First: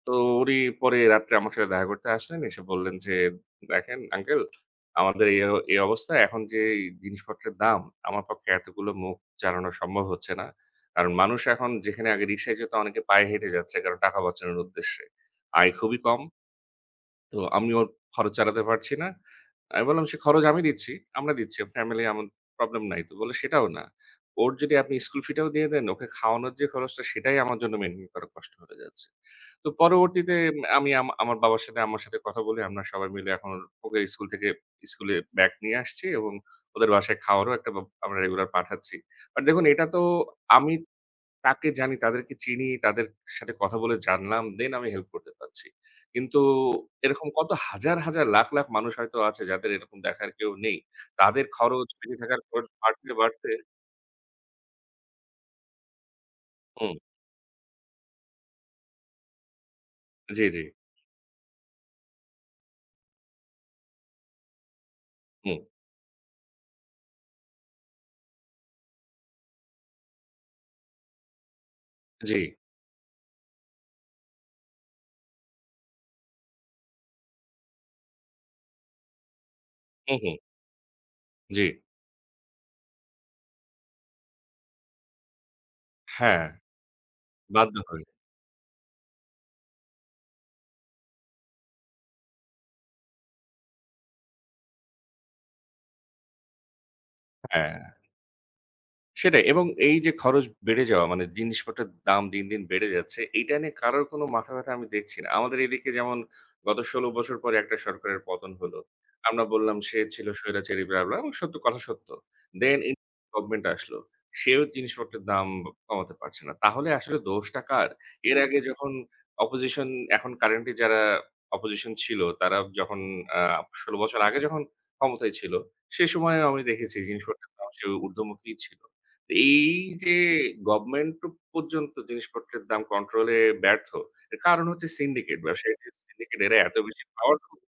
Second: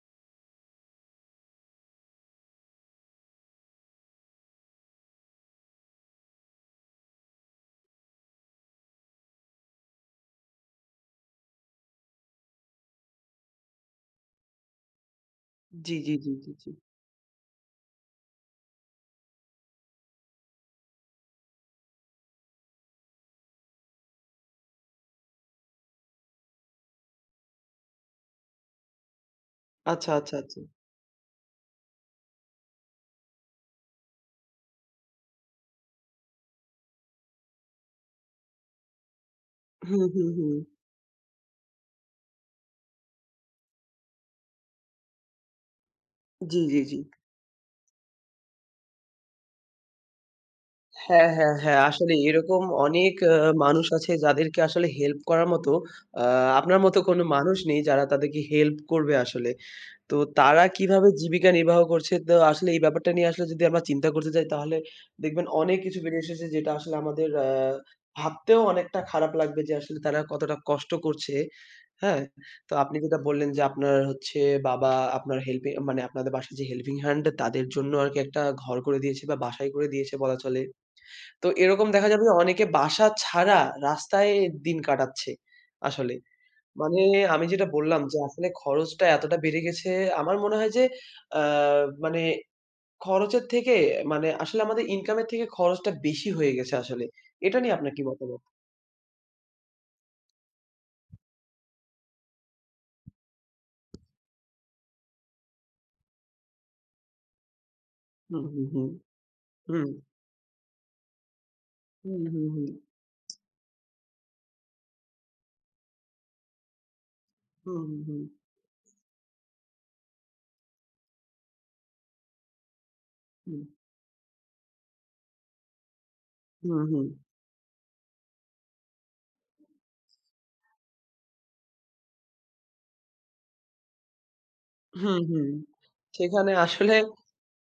তো উনি পরে রাত্রে আমার সাথে দেখা করতে আসলেন। এসে বললেন যে, "দেখেন আঙ্কেল, আমাদের এ এই অবস্থায় এখন যে জিনিসপত্রের দাম, আমার পক্ষে এতগুলো মুখ চালানো সম্ভব হচ্ছে না। কারণ, মানুষ এখন যেখানে আগে রিক্সায় যেত, অনেকে পায়ে হেঁটে যাচ্ছে। কারণ টাকা বাঁচানোর উদ্দেশ্যে, আয় জী, খুবই জী, কম। জী, জী, জী। তো আমি ওর খরচ চালাতে পারছি না।" আমি বললাম, "সে খরচ আমি দিচ্ছি, আমরা দিচ্ছি। ফ্যামিলি আমার, প্রবলেম নাই।" তো বললো, "সেটাও না। ওর যদি আপনি স্কুল ফি টাও দিয়ে দেন, ওকে খাওয়ানোর যে খরচটা সেটাই আমার জন্য মেইনটেইন করা কষ্ট হতে যাচ্ছে।" তো আচ্ছা, পরবর্তীতে আচ্ছা, আচ্ছা। আ আমি আমার বাবার সাথে আম্মার সাথে কথা বলি, আমরা সবাই মিলে এখন ওকে স্কুল থেকে, স্কুলে ব্যাক নিয়ে আসছি এবং ওদের বাসায় খাওয়ারও একটা, আমরা রেগুলার পাঠাচ্ছি। বাট দেখুন, এটা তো হুম, হুম, হুম। আমি তাকে জানি, তাদেরকে চিনি। তাদের সাথে কথা বলে জানলাম, দেন, আমি হেল্প করতে পারছি। কিন্তু জী, জী, জী। এরকম কত হাজার, হাজার, লাখ, লাখ, মানুষ হয়তো আছে, যাদের এরকম দেখার কেউ নেই। হ্যাঁ, তাদের হ্যাঁ, হ্যাঁ। খরচ, আসলে, বেঁচে থাকার এরকম খরচ বাড়তে, অনেক আ বাড়তে মানুষ আছে, যাদেরকে আসলে হেল্প করার মতো, আ আপনার মত হুম। কোনো মানুষ নেই, যারা তাদেরকে হেল্প করবে আসলে। তো জী, তারা জী। কিভাবে জীবিকা নির্বাহ করছে, তো আসলে এই ব্যাপারটা নিয়ে আসলে, যদি আমরা চিন্তা করতে যাই, তাহলে দেখবেন হুম। অনেক কিছু বেরে এসেছে যেটা আসলে আমাদের আ ভাবতেও অনেকটা খারাপ লাগবে যে, আসলে তারা কতটা কষ্ট করছে। হ্যাঁ, জী। তো আপনি যেটা বললেন যে, আপনার হচ্ছে বাবা আপনার হেল্পে মানে, আপনাদের বাসায় যে হেল্পিং হ্যান্ড তাদের জন্য আরকি একটা ঘর করে দিয়েছে বা বাসাই করে দিয়েছে হুম, হুম। বলা চলে। তো জী। এরকম দেখা যাবে যে, অনেকে বাসা ছাড়া, রাস্তায় দিন কাটাচ্ছে। আসলে হ্যাঁ, মানে, আমি যেটা বাধ্য বললাম হয়। যে, আসলে খরচটা এতটা বেড়ে গেছে, আমার মনে হয় যে, আ মানে খরচের থেকে মানে, আসলে আমাদের ইনকাম এর থেকে খরচটা বেশি হয়ে গেছে, আসলে। এটা নিয়ে হ্যাঁ। আপনার কি মতামত? সেটাই এবং এইযে খরচ বেড়ে যাওয়া, মানে জিনিসপত্রের দাম দিন, দিন বেড়ে যাচ্ছে। এইটা নিয়ে কারোর কোনো মাথাব্যথা আমি দেখছি না। আমাদের এদিকে যেমন গত ১৬ বছর পরে একটা সরকারের হুম, পতন হুম, হলো। হুম, আমরা বললাম, হুম। সে ছিল স্বৈরাচারী ব্লাহ, ব্লাহ এবং সত্য, কথা সত্য। হুম, হুম, হুম। দেন [unintelligible] গভর্নমেন্ট আসলো সেও জিনিসপত্রের দাম কমাতে পারছে না। তাহলে আসলে দোষটা হুম, কার? হুম, হুম। এর আগে যখন অপোজিশন এখন কারেন্টলি যারা অপোজিশন ছিল, তারা যখন আ হুম। ১৬ বছর আগে যখন ক্ষমতায় ছিল, সে সময় আমি হুম, দেখেছি হুম। জিনিসপত্রের দাম যে ঊর্ধ্বমুখী ছিল। এই যে গভর্নমেন্ট পর্যন্ত জিনিসপত্রের দাম কন্ট্রোলে ব্যর্থ, এর কারণ হচ্ছে, হুম, সিন্ডিকেট হুম। ব্যবসায়ী। সিন্ডিকেট সেখানে এরা এত আসলে বেশি পাওয়ারফুল